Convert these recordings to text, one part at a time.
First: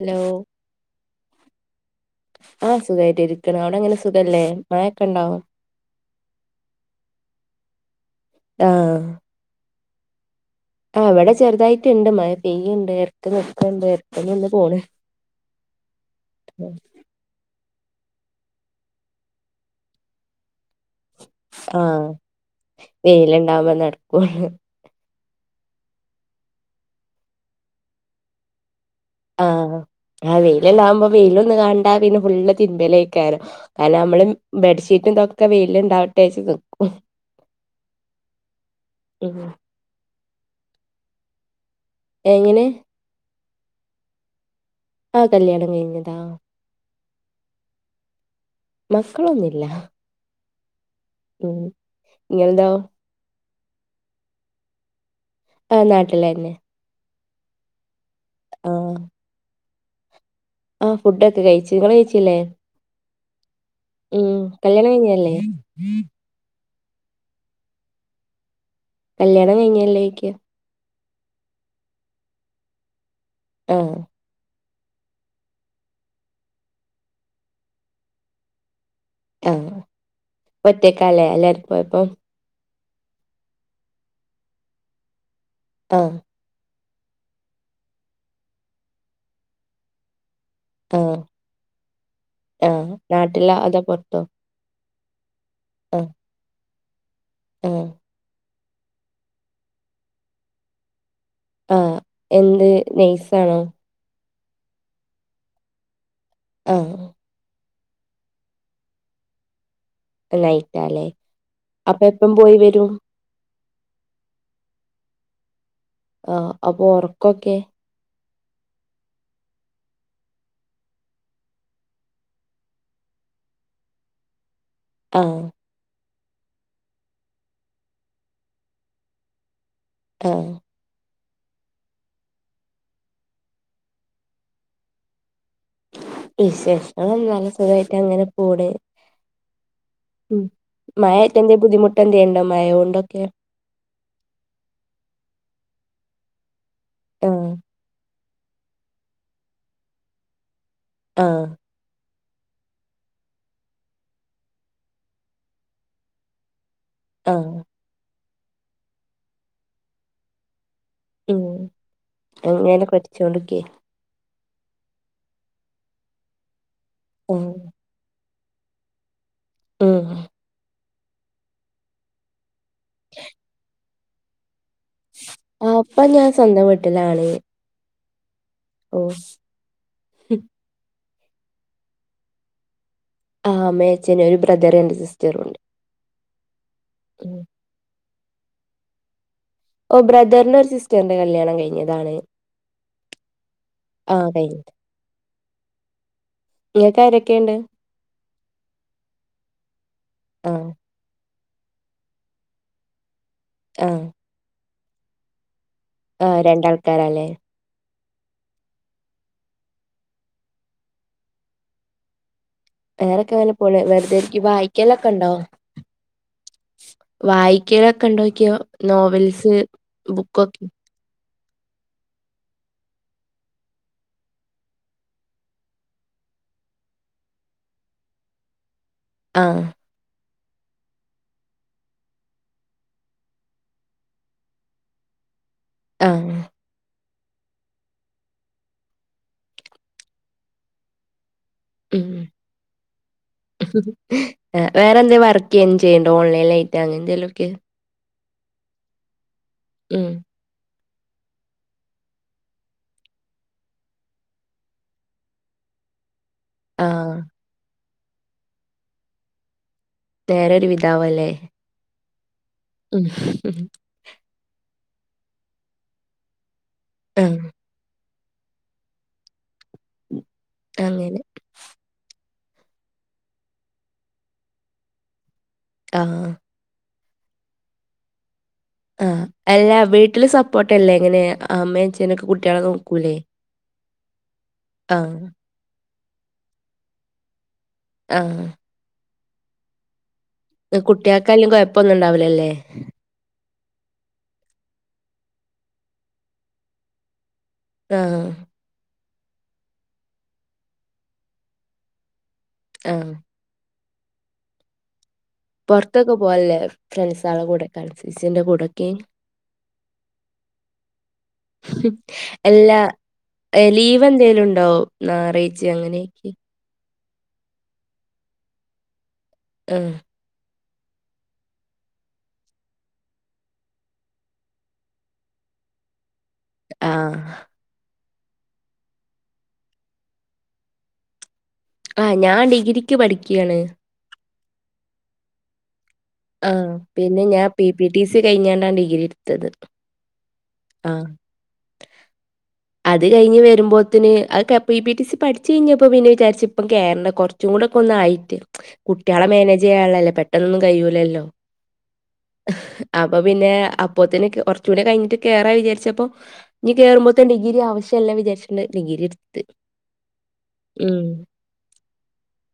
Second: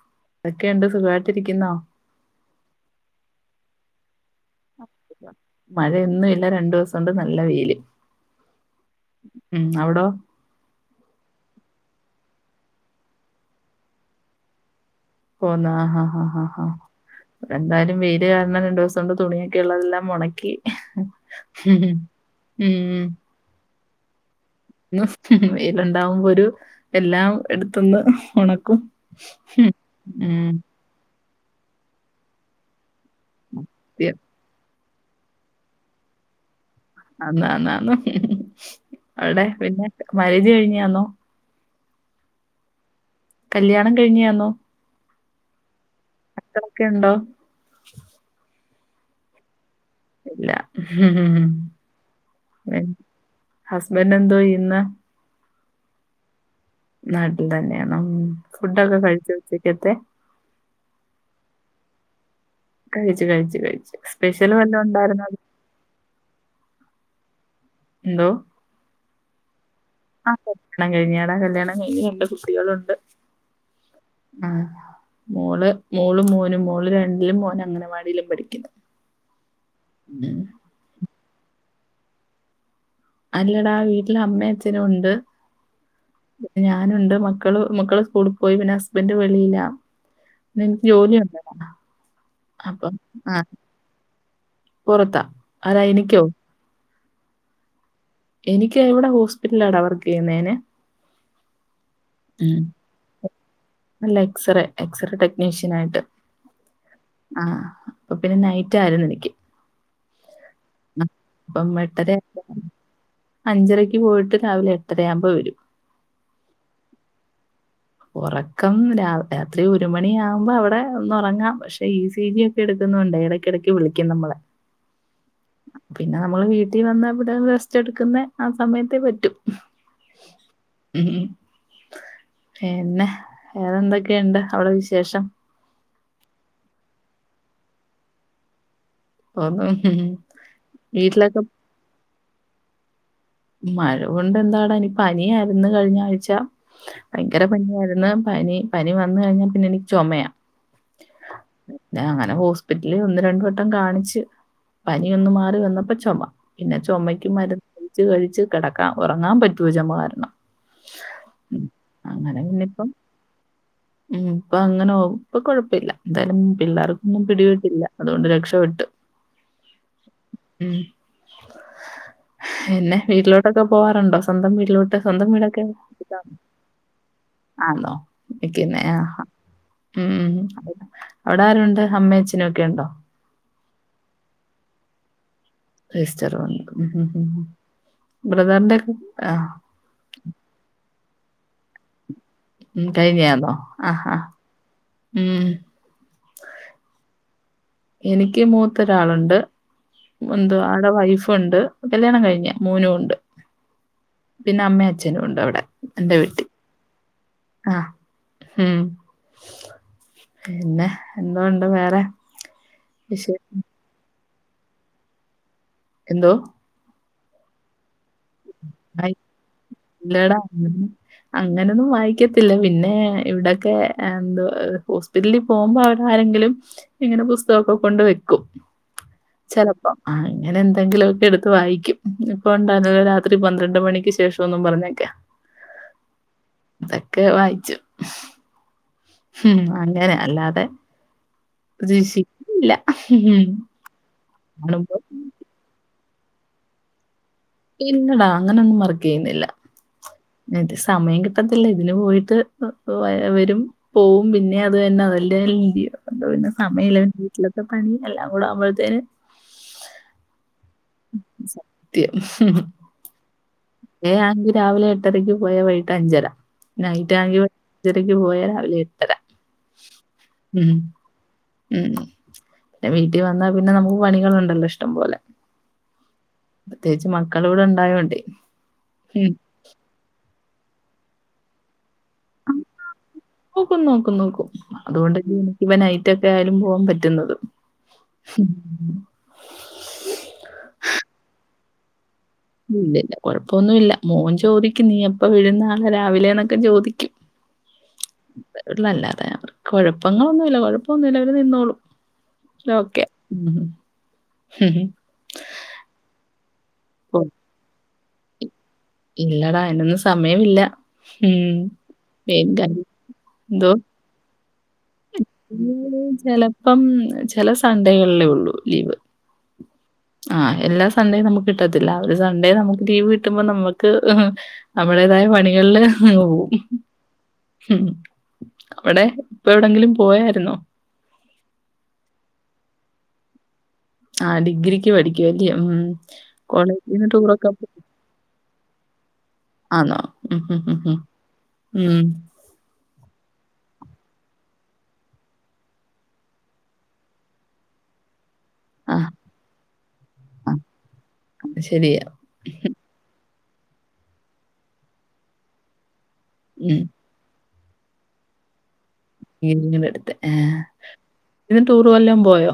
Hello അതൊക്കെയുണ്ട് സുഖമായിട്ടിരിക്കുന്നോ?. ആഹ് സുഖമായിട്ട് ഇരിക്കണ അവിടെ അങ്ങനെ സുഖല്ലേ മായയൊക്കെ ഉണ്ടോ മഴയൊന്നും ഇല്ല രണ്ടു ദിവസം കൊണ്ട് നല്ല വെയില്. ആഹ് ഉം അവിടോ? ആഹ് ഇവിടെ ചെറുതായിട്ടുണ്ട് മഴ പെയ്യുണ്ട് ഇറക്ക നിക്കുണ്ട് ഇറക്ക ഒന്ന് പോണ് പോന്ന ആഹ് ആഹ് എന്തായാലും വെയില് കാരണം രണ്ടു ദിവസം കൊണ്ട് തുണിയൊക്കെ ഉള്ളതെല്ലാം ഒണക്കി ആഹ് വെയിലുണ്ടാവുമ്പോ നടക്കുവാണ്. വെയിലുണ്ടാവുമ്പോ ഒരു എല്ലാം എടുത്തുന്ന് ഉണക്കും. ആഹ് ആഹ് ഉം വെയിലല്ല ആകുമ്പോ വെയില ഒന്ന് കണ്ടാ പിന്നെ ഫുള് തിന്മലക്കരുന്നു കാരണം സത്യം നമ്മള് ബെഡ്ഷീറ്റുംതൊക്കെ വെയിലുണ്ടാവട്ടെച്ച. അന്നാന്നന്ന അവിടെ ഉം. പിന്നെ മാര്യേജ് കഴിഞ്ഞാന്നോ? എങ്ങനെ? കല്യാണം കഴിഞ്ഞയാന്നോ? ആഹ് കല്യാണം കഴിഞ്ഞതാ ഇക്കെ ഉണ്ടോ? മക്കളൊന്നില്ല. ഇല്ല ഉം ഇങ്ങളതോ ഉം ഹസ്ബൻറ് എന്തോ ചെയ്യുന്നേ ആഹ്‌ നാട്ടിലന്നെ നാട്ടിൽ തന്നെയാണേ ആഹ് ഫുഡൊക്കെ കഴിച്ചു ഉച്ചേക്കത്തെ ആ ഫുഡൊക്കെ കഴിച്ച് ഇങ്ങൾ കിച്ചല്ലേ കഴിച്ചു കഴിച്ചു കഴിച്ചു ഉം സ്പെഷ്യൽ വല്ലോം കല്യാണം ഉണ്ടായിരുന്നോ? കഴിഞ്ഞല്ലേ എന്തോ കല്യാണം കഴിഞ്ഞിലേ ആഹ കല്യാണം കഴിഞ്ഞടാ കല്യാണം കഴിഞ്ഞ് രണ്ട് കുട്ടികളുണ്ട് ആഹ ആഹ മോള് മോളും മോനും മോള് രണ്ടിലും മോന് അംഗനവാടിയിലും പഠിക്കുന്നു ആഹ ഉം. ഒറ്റേക്കാലെ അല്ലരും പോയപ്പം അല്ലടാ ആ വീട്ടില് അമ്മേ അച്ഛനും ഉണ്ട് ആഹ ഞാനുണ്ട് മക്കള് മക്കള് സ്കൂളിൽ പോയി പിന്നെ ഹസ്ബൻഡ് വെളിയില്ല പിന്നെ എനിക്ക് ജോലി ആഹ് ഉണ്ട് എടാ ആഹ് അപ്പൊ ആഹ നാട്ടിലോ അതോ പൊറത്തോ പുറത്താ ആരാ ആഹ് എനിക്കോ ആഹ് എനിക്ക് ഇവിടെ ഹോസ്പിറ്റലടാ വർക്ക് ചെയ്യുന്നേനെ ആഹ എന്ത് നൈസ ആണോ അല്ല എക്സറേ എക്സറേ ടെക്നീഷ്യൻ ആയിട്ട് ആഹ ആഹ അപ്പൊ പിന്നെ നൈറ്റ് ആരുന്നു എനിക്ക് ആ, നൈറ്റ്ല്ലേ അപ്പം അപ്പൊ എട്ടര എപ്പം പോയി വരും അഞ്ചരക്ക് പോയിട്ട് രാവിലെ എട്ടരയാവുമ്പോൾ വരും ആഹ അപ്പൊ ഒർക്കൊക്കെ ഒറക്കം രാത്രി ഒരു മണിയാകുമ്പോ അവിടെ ഒന്ന് ഒറങ്ങാം പക്ഷെ ഈ സീജി എടുക്കുന്നേണ്ട് ഇടക്കിടക്ക് വിളിക്കും നമ്മളെ ആഹ പിന്നെ നമ്മള് വീട്ടിൽ വന്ന് ഇവിടെ റെസ്റ്റ് എടുക്കുന്ന ആ സമയത്തെ പറ്റും ആഹ ഉം ഉം പിന്നെ ഏറെന്തൊക്കെയുണ്ട് അവവിടെ വിശേഷം വിശേഷം പറഞ്ഞാല് സുഖമായിട്ട് അങ്ങനെ പോണ് തോന്നും ഉം മഴ ആയിട്ട് വീട്ടിലൊക്കെ എന്തേ ബുദ്ധിമുട്ട് ഉണ്ടോ മഴേണ്ട്ക്കെ മഴേണ്ട് എന്താട ഇനിക്ക് പനി അയിരുന്ന് കഴിഞ്ഞ ആഴ്ച ഭയങ്കര ആഹ് പനിയായിരുന്നു പനി പനി വന്ന് കഴിഞ്ഞാൽ പിന്നെ എനിക്ക് ചുമയ ആഹ പിന്നെ അങ്ങനെ ഹോസ്പിറ്റലിൽ ഒന്ന് രണ്ട് വട്ടം കാണിച്ച് പനിയൊന്ന് മാറി വന്നപ്പോ ചുമ പിന്നെ ചേമയ്ക്ക് ആഹ് മരുന്ന് കഴിച്ച് കഴിച്ച് കിടക്കാൻ ഉറങ്ങാൻ പറ്റുല ചേമ്മ കാരണം ഉം അങ്ങനെ അങ്ങനെ ഇപ്പം ഉം ഇപ്പം അങ്ങനെ ഇപ്പൊ കൊഴപ്പല്ല എന്തായാലും പിള്ളേർക്കൊന്നും ഉം പിടികപെട്ടില്ല അതുകൊണ്ട് രക്ഷപ്പെെട്ട് ഉം ഉം പിന്നെ വീട്ടിലോട്ടൊക്കെ പോവാറുണ്ടോ സ്വന്തം വീട്ടിലോട്ട് സ്വന്തം വീടൊക്കെ അപ്പൊ ഞാൻ സ്വന്തം വീട്ടിലാണ് ആണോ നിക്കുന്നേ ഓ ആഹ ഉം ഉം അവിടെ ആരുണ്ട് അമ്മേ അച്ചഛനും ഒക്കെ ഉണ്ടോ ആഹ അമ്മേ അച്ചനു ഒരു ബ്രദറ് രണ്ട് സിസ്റ്ററും ഇണ്ട് സിസ്റ്ററും ഉണ്ട് ഉം ഉം ഉം ബ്രദാറിന്റെക്കെ ആഹ ഓ ബ്രദറിന്റെ ഒരു സിസ്റ്ററിന്റെ കല്യാണം കഴിഞ്ഞതാണ് ഉ കഴിഞ്ഞതോ ആ ആ ഉ ഇങ്ങക്ക് ആരെക്കെ ഇണ്ട് എനിക്ക് മൂത്തൊരാളുണ്ട് ആ എന്ത് ആടെ വൈഫുണ്ട് കല്യാണം കഴിഞ്ഞ് മോനും ഉണ്ട് ആഹ് പിന്നെ അമ്മേ അച്നും ഉണ്ട് അവിടെ എന്റെ ആഹ് വീട്ടി. രണ്ടാൾക്കാരല്ലേ ആഹ് ഉം പിന്നെ എന്തൊണ്ട് വേറെ വിശേ വേറെക്കെ ഇങ്ങനെ പോണ് വെറുതെരിക്കും വായിക്കലൊക്കെ ഉണ്ടോ എന്തോ വായിക്കലൊക്കെ ഉണ്ടോക്കിയോ ആയി നോവൽസ് ഇല്ലടാ. ബുക്കൊക്കെ അങ്ങനെ- അങ്ങനൊന്നും വായിക്കത്തില്ല പിന്നെ ഇവിടെക്കെ എന്തെ പു പിള്ളി പോകുമ്പോ അവര ആരെങ്കിലും ഇങ്ങനെ പുസ്തകമൊക്കെ കൊണ്ട് വെക്കും ആ ചെലപ്പം ആ ഇങ്ങനെ എന്തെങ്കിലുമ ഒക്കെ എടുത്ത് വായിക്കും ഇപ്പണ്ട [unintelligible] ഒരു പന്ത്രണ്ട് മണിക്ക് ശേഷം ഒന്നും പറഞ്ഞേക്കാ ആഹ് അതൊക്കെ വായിച്ചു ഉം അങ്ങനെ അല്ലാതെ ഉം പ്രതീക്ഷിക്കില്ല വേറെ എന്ത വർക്ക് ചെയ്യണ്ടോ ഓൺലൈനായിട്ട് അങ്ങനെന്തെലുക്കെ ഇല്ലടാ അങ്ങനൊന്നും വർക്ക് ചെയ്യുന്നില്ല ഉം അത് സമയം കിട്ടത്തില്ല ഇതിന് പോയിട്ട് വര വരും പോവും പിന്നെ അത് തന്നെ അതല്ല [unintelligible] [unintelligible] പിന്നെ ആ സമയില്ല വീട്ടിലത്തെ പണി എല്ലാം കൂടെ ആവുമ്പോഴത്തേന് നേരം ഒരു വിതാവല്ലേ സത്യം ഉം ഏഹ് ആണെങ്കി രാവിലെ എട്ടരക്ക് പോയാ വൈകിട്ട് അഞ്ചര നൈറ്റ് ആ ആണങ്കി അഞ്ചരയ്ക്ക് പോയ രാവിലെ എട്ടരാ ഉം അങ്ങനെ ഉം വീട്ടിൽ വന്നാ പിന്നെ നമുക്ക് പണികളുണ്ടല്ലോ ഇഷ്ട്ടം പോലെ ആഹ് പ്രത്യേകിച്ച് മക്കള് ഇവിടെ ഉണ്ടായോണ്ടേ ആഹ് അല്ല വീട്ടില് സപ്പോർട്ട് അല്ലേ ഇങ്ങനെ അമ്മയും അച്ചനൊക്കെ കുട്ടികളെ നോക്കൂല്ലേ നോക്കും നോക്കും നോക്കും അതുകൊണ്ടല്ല എനിക്ക് ഇവ നൈറ്റ ഒക്കെ ആയാലും പോവാൻ പറ്റുന്നത് ഉം ആഹ്. കുട്ടികൾക്കും കുഴപ്പൊന്നും ഉണ്ടാവില്ലല്ലേ ഇല്ലില്ല കൊഴപ്പൊന്നുമില്ല മോൻ ചോദിക്കും നീ എപ്പ വരും നാളെ രാവിലെന്നൊക്കെ ചോദിക്കും [inaudible] ആഹ് ല്ലാതെ അവർക്ക് കൊഴപ്പങ്ങളൊന്നുല്ല കൊഴപ്പൊന്നുമല്ല അവര് നിന്നോളും അല്ല ഓക്കെ ആഹ്. ഉം പുറത്തൊക്കെ പോല്ല ഫ്രണ്ട്സാളുടെ കൂടെ കൺഫ്യൂസിന്റെ കൂടെ ഇല്ലടാ അയിനൊന്നും സമയമില്ല ഉം [unintelligible] എന്തോ ഇപ്പം എന്തോലും ഉണ്ടോ ഞായറാഴ്ച അങ്ങനെയൊക്കെ? ചെലപ്പം ചില സണ്ടകളിലേ ഒള്ളൂ ലീവ് ആഹ് ആഹ് എല്ലാ സൺഡേയും നമുക്ക് കിട്ടത്തില്ല ഒരു സൺഡേ നമുക്ക് ലീവ് കിട്ടുമ്പോ നമുക്ക് ഹ് നമ്മടേതായ പണികളില് ഓ ആഹ്. ഉം അവിടെ ഇപ്പ എവിടെങ്കിലും പോയായിരുന്നോ ആ ഞാൻ ഡിഗ്രിക്ക് പഠിക്കാണ് ആഹ ഡിഗ്രിക്ക് പഠിക്കല്ലോ ഉം ആഹ കോളേജിന്ന് പിന്നെ ഞാൻ ടൂറൊക്കെ പോ പി പി ടി സി കഴിഞ്ഞാണണ്ടാ ഡിഗ്രി ഇടുത്തത് ആന്നോ? ഉം ഉം ഉം അത് കഴിഞ്ഞ് വരുമ്പോഴത്തിന് അകെപ്പ പി പി ടി സി പഠിച്ചച്ച് കഴിഞ്ഞപ്പോ പിന്നെ വിചാരിച്ച് ഇപ്പം കേരള കൊറ ചൂടൊക്കൊന്നായിട്ട് ആഹ് കുട്ടികളെ മാനേജ് ചെയ്യാനുള്ളല്ലേ ആഹ് പെട്ടെന്നൊന്നും കഴൂലല്ലോ അത് ശെരിയാ. അപ്പൊ പിന്നെ അപ്പത്തന്നെ കുറച്ചുകൂടി കഴിഞ്ഞിട്ട് കേയറാ വിചാരിച്ചപ്പോ ഇനി ഉം. കേറുമ്പോ പ്പം ഡിഗ്രി ആവശ്യല്ല വിചാരിച്ചിണ്ട് ഡിഗ്രിത്ത് ഇങ്ങനെ അടുത്ത് ഏഹ് ടൂറ് വല്ലോം പോയോ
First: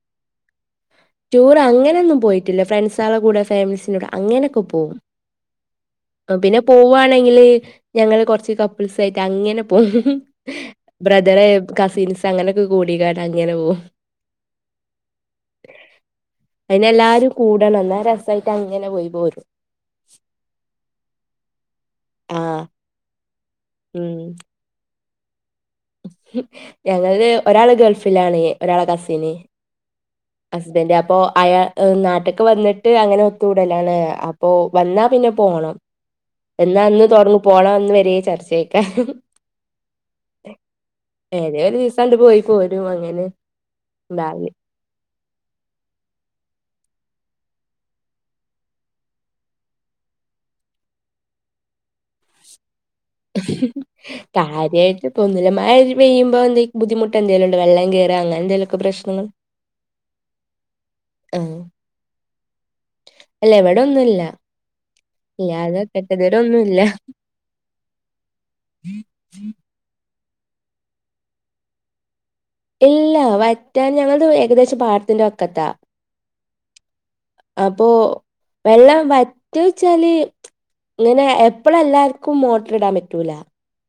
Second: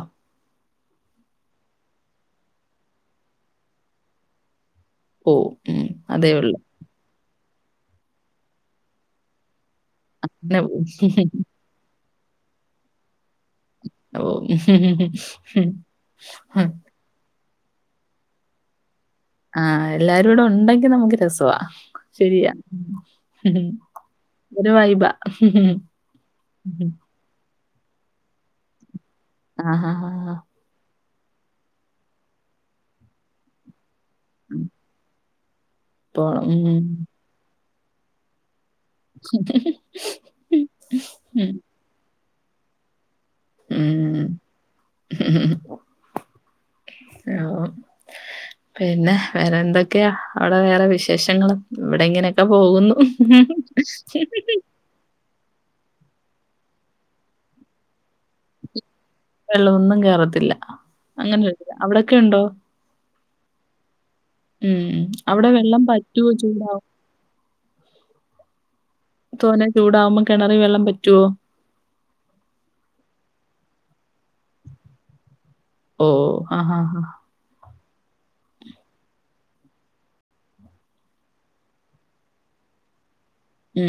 ടൂർ അങ്ങനൊന്നും പോയിട്ടില്ല ഫ്രണ്ട്സാളെ കൂടെ ഫാമീസിന്റെ കൂടെ അങ്ങനെയൊക്കെ പോവും ഓ ഉം അതേള്ളൂ പോവുവാണെങ്കിൽ ഞങ്ങള് കുറച്ച് കപ്പിൾസ് ആയിട്ട് അങ്ങനെ പോവും പിന്നെ പോവും. ബ്രദറ് കസിൻസ് അങ്ങനെയൊക്കെ കൂടിക്കാട് അങ്ങനെ പോവും ഓ [unintelligible] അയിനെല്ലാവരും കൂടണം എന്നാ രസായിട്ട് അങ്ങനെ പോയി പോരും ആഹ എല്ലാരുടെണ്ടെങ്കിൽ നമുക്ക് രസവാ ശരിയാ ആഹ് ഉം ഒരു വൈബാ ഞങ്ങള് ഒരാള് ഗൾഫിലാണ് ഒരാളെ കസിന് ആ ആ ആ ആ ഹസ്ബൻഡ് അപ്പൊ അയാ നാട്ടക്ക്‌ വന്നിട്ട് അങ്ങനെ ഒത്തുകൂടലാണ് അപ്പോ വന്നാ പിന്നെ പോണം പോണം. വന്ന അന്ന് ഉം. തൊടങ്ങും പോണംന്ന് വര ചർച്ചയ്ക്കാരം [unintelligible] ഉം. ഏതെങ്കിലും ഒരു ദിവസം ആണ്ട് പോയി പോരും അങ്ങനെ ഇണ്ടാവല് [unintelligible] [unintelligible] പിന്നെ വേറെ എന്തൊക്കെയാ അവിടെ വേറെ വിശേഷങ്ങള് ഇവിടെ ഇങ്ങനെയൊക്കെ പോകുന്നു [unintelligible] പ്പ ഒന്നുല്ല മഴ പെയ്യുമ്പൊ ബുദ്ധിമുട്ട് എന്തെലും ഉണ്ട വെള്ളം കേറ അങ്ങനെ എന്തെലൊക്കെ പ്രശ്നങ്ങൾ വെള്ളമൊന്നും കേറത്തില്ല ആഹ് അങ്ങനെയില്ല അവിടൊക്കെ ഉണ്ടോ അല്ല ഇവടെ ഒന്നുല്ല ഉം അവിടെ വെള്ളം ഇല്ലാതെ വറ്റുവോ ഇതുവരെ ഒന്നുല്ല ചൂടാവു തോന്നെ ചൂടാവുമ്പൊ കിണറി വെള്ളം വറ്റുവോ ഇല്ല വറ്റാൻ ഞങ്ങള്ത് ഏകദേശം പാടത്തിന്റെ വക്കത്താ ഓ ആഹ് അഹ് അപ്പൊ വെള്ളം വറ്റൊയ്ച്ചാല് ഇങ്ങനെ എപ്പളും എല്ലാര്ക്കും മോട്ടർ ഇടാൻ പറ്റൂല ഉം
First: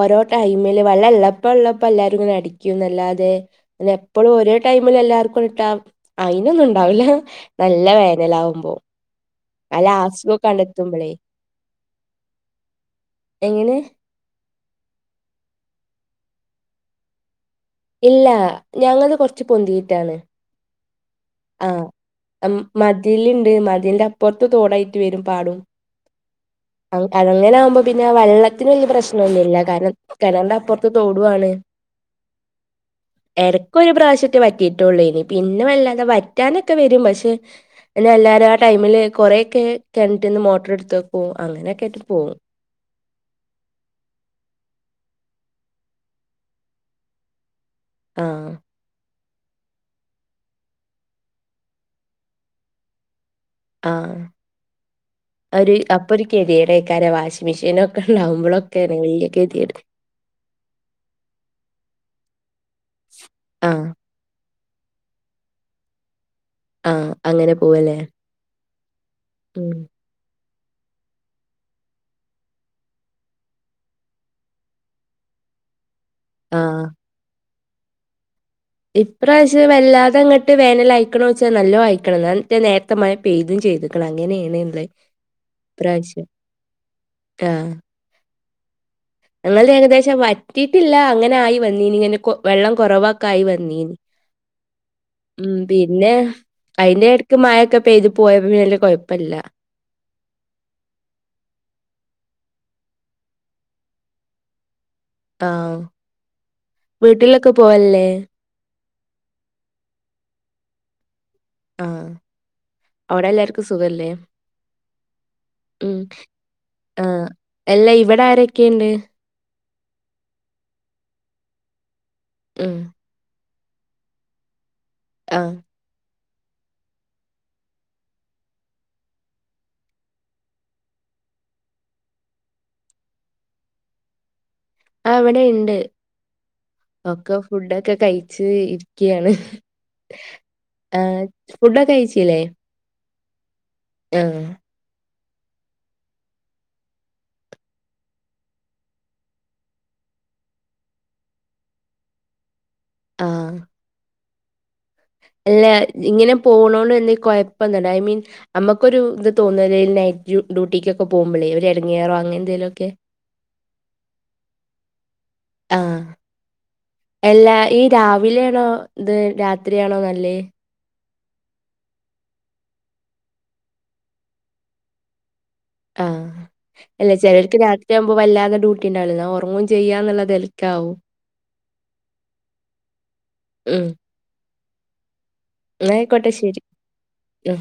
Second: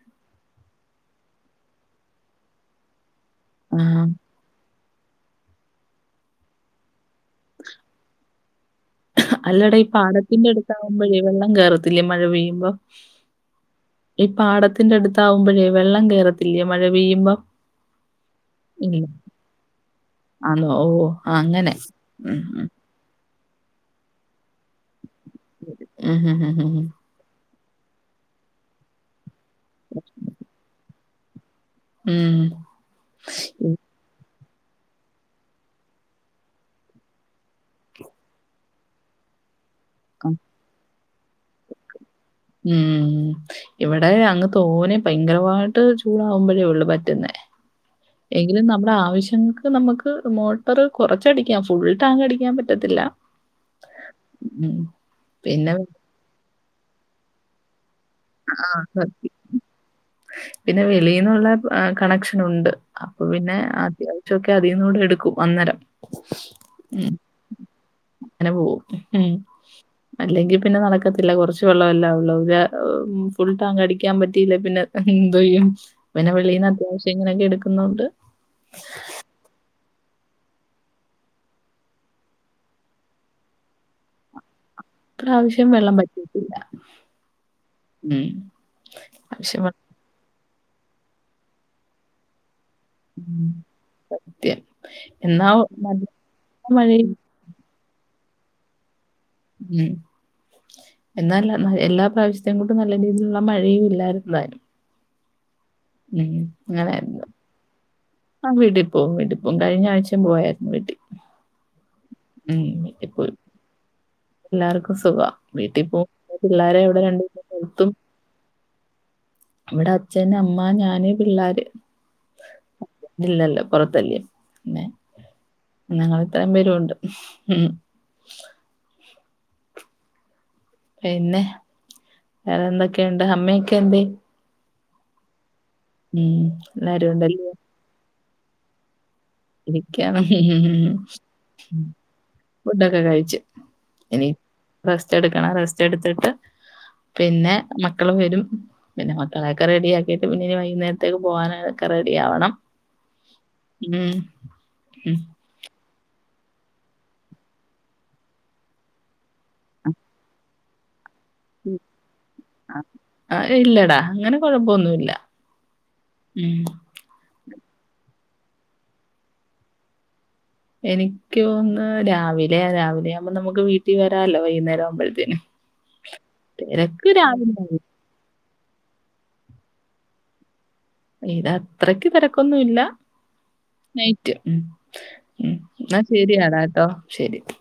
ഓരോ ടൈമില് വള്ളം ഇള്ളപ്പോ ഇള്ളപ്പോ എല്ലാരും ഇങ്ങനെ അടിക്കും ന്നല്ലാതെ ഇങ്ങനെ ആഹ് എപ്പോഴും ഓരോ ടൈമിൽ എല്ലാവർക്കും ഇട്ടാ അയിനൊന്നും ഉണ്ടാവില്ല നല്ല വേനലാകുമ്പോ അല്ലടി ഈ പാടത്തിന്റെ അടുത്ത് എത്തുമ്പളേ ആകുമ്പോഴേ വെള്ളം കേറത്തില്ലേ മഴ പെയ്യുമ്പോ എങ്ങനെ ഈ പാടത്തിന്റെ അടുത്ത് ആകുമ്പോഴേ വെള്ളം കേറത്തില്ലേ മഴ പെയ്യുമ്പം ഇല്ല ഞങ്ങള്ത് കുറച്ച് പൊന്തിയിട്ടാണ് ആന്നൊ ഓ ആ അങ്ങനെ ഉം മ് മതിലിണ്ട് മതിലിന്റെ അപ്പുറത്ത് തോടായിട്ട് വരും പാടും ഉം ഉം ഉം ഉം അങ്ങനെ ആകുമ്പോ പിന്നെ വള്ളത്തിന് വല്ല്യ പ്രശ്നം ഒന്നുല്ല കാരണം കിണറിന്റെ അപ്പുറത്ത് തോടും ആണ് ഉം ഉം എടക്ക് ഒരു പ്രാവശ്യറ്റെ വറ്റിട്ടൊള്ളെയ്നി പിന്നെ വല്ലാതെ വ വറ്റാനൊക്കെ വരും പക്ഷെ പിന്നെ എല്ലാരും ആ ടൈമില് കൊറെ ഒക്കെ ക്കും കെൻറ്റ്ന്ന് മോട്ടർ ഇടുത്ത് വെ ഓ അങ്ങനെയൊക്കെ ആയിട്ട് പോവും ഉം ഇവിടെ അങ്ങ് തോനെ ഭയങ്കരമായിട്ട് ചൂടാവുമ്പോഴേ ഒള്ളൂ വറ്റുന്നേ ആഹ് എങ്കിലും നമ്മുടെ ആവശ്യങ്ങൾക്ക്‌ നമുക്ക് മോട്ടറ് കുറച്ച് അടിക്കാം ഫുൾ ടാങ്ക് അടിക്കാൻ പറ്റത്തില്ല ആ ഉം പിന്നെ അപ്പൊ ഒരു കെതെയ്ട് അയ്കാരം വാഷിംങ്ങ് മെഷീനും ആ അപ്പൊളൊക്കെ ആണ് വല്ല്യ സത്യം. കെതേയ്ട് പിന്നെ വെളിന്നുള്ള കണക്ഷൻ ഉണ്ട് അപ്പൊ പിന്നെ ആഹ് ച്ചൊ ഒക്കെ അതീന്നൂടെ എടുക്കും അന്നേരം ആ ഉം അങ്ങനെ പോവല്ലേ അങ്ങനെ പോവും ഉം അല്ലെങ്കിൽ പിന്നെ നടക്കത്തില്ല കുറച്ച് വെള്ളമല്ലാ ഒള്ളൂ ഫുൾ ട്ടാങ്ക്‌ അടിക്കാൻ പറ്റിയില്ലേ പിന്നെ എന്തെയ്യും പിന്നെ വെളീന്ന് ആഹ് അത്യാവശ്യം ഇങ്ങനെയൊക്കെ എടുക്കുന്നോണ്ട് ഇപ്രാവശ്യം വല്ലാതെ അങ്ങോട്ട് വേനൽ അയക്ണോന്ന് ചോയ്ച്ചാൽ നല്ലോം അയ്ക്ണ് എന്നാ നേര്തെ മഴ പെയ്തും ചെയ്ത്ക്ണ് അങ്ങനെ ഏണ് ഇള്ളത് ഇപ്രാവശ്യം വെള്ളം വറ്റിട്ടില്ല ഉം ആവശ്യം ഞങ്ങള്ത് വ- ഏകദേശം വറ്റിയിട്ടില്ല അങ്ങനെ ആയി വന്നിനി ഇങ്ങനെ കൊ വെള്ളം കുറവൊക്കായി ഉം. വന്നീനി സത്യം എന്നാ ഉം നല്ല പിന്നെ മഴയും അയ്ന്റെട് ഇപ്പൊ മഴ ഒക്കെ പെയ്തു പോയപ്പം പിന്നെ വല്ല്യ കൊഴപ്പല്ല ഉം എന്നാൽ എല്ലാ പ്രാവശ്യത്തെ കൊണ്ടും നല്ല രീതിയിലുള്ള മഴയും ഇല്ലായിരുന്നു താനും ആഹ് അങ്ങനായിരുന്നു വീട്ടിലൊക്കെ പോവാൽലെ ആ വീട്ടി പോവും വീട്ടി പോവും കഴിഞ്ഞ ആഴ്ചയും പോയായിരുന്നു വീട്ടിൽ ആഹ് അവിടെ എല്ലാർക്കും സുഖല്ലേ എല്ലാർക്കും സുഖം വീട്ടിൽ ഉം പോ പിള്ളേരെ ഉവിടെ ആഹ് രണ്ടീസം അല്ല നിർത്തും ഇവിടെ ആരൊക്കെയുണ്ട് ഇവിടെ അച്ഛന്, അമ്മ, ഞാന് പിള്ളേര് ഉം ഇല്ലല്ല പുറത്തല്ലേ പിന്നെ ആഹ് ഞങ്ങൾ ഇത്രയും പേരു ഉണ്ട് ഉം പിന്നെ വേറെ എന്തൊക്കെയുണ്ട് അമ്മയൊക്കെ എന്തേ ആഹ് ഇവിടെ ഇണ്ട് ഉം എല്ലാരും ഒക്കെ ഉണ്ടല്ലേ ഫുഡ ഒക്കെ കഴച്ച് ഇരികയാണ് ഇരിക്കാണ് ഹും ഹും ഹും ഫുഡൊക്കെ കഴിച്ചില്ലേ ഫുഡൊക്കെ കഴിച്ച് ഇനി ആഹ് റസ്റ്റ് എടുക്കണം റസ്റ്റ് എടുത്തിട്ട് പിന്നെ മക്കളും വരും പിന്നെ മക്കളെൊക്കെ റെഡി ആക്കിയിട്ട് പിന്നെ ഇനി വൈകുന്നേരത്തേക്ക് പോകാനൊക്കെ റെഡി ആവണം ആഹ് ഉം ഉം അല്ല ഇങ്ങനെ പോണ എ കൊഴപ്പന്ന ഐ മീൻ നമ്മുക്കൊരു ഇത് തോന്നലൽ നൈറ്റ് ഡ്യൂട്ടിക്ക് ഒക്കെ പോകുമ്പളേ ഒര് ഇടങ്ങേറോ അങ്ങനെ എന്തേലും ഒക്കെ ആഹ് ഇല്ലടാ അങ്ങനെ കൊഴപ്പൊന്നുല്ല ആഹ് ഉം എല്ലാ ഈ രാവിലെയാണോ ഇത് രാത്രിയാണോ നല്ലേ എനിക്ക് ഒന്ന് രാവിലെയാ രാവിലെ ആകുമ്പോൾ നമുക്ക് വീട്ടിൽ വരാല്ലോ വൈകുന്നേരം ആവുമ്പോഴത്തേന് ആഹ് തിരക്ക് അല്ല രാവിലെ ചിലർക്ക് രാത് വുമ്പോ വല്ലാതെ ഡ്യൂട്ടി ഉണ്ടാവൂല ല്ലോ ഉറങ്ങും ചെയ്യാന്നുള്ള തെൽക്കാവും ഇത് അത്രക്ക് തരക്കൊന്നും ഇല്ല ഉം നൈറ്റ്‌ ന്നാ എന്നാ ആയിക്കോട്ടെ ശരി. ശെരിയാടാട്ടോ ശരി ഉം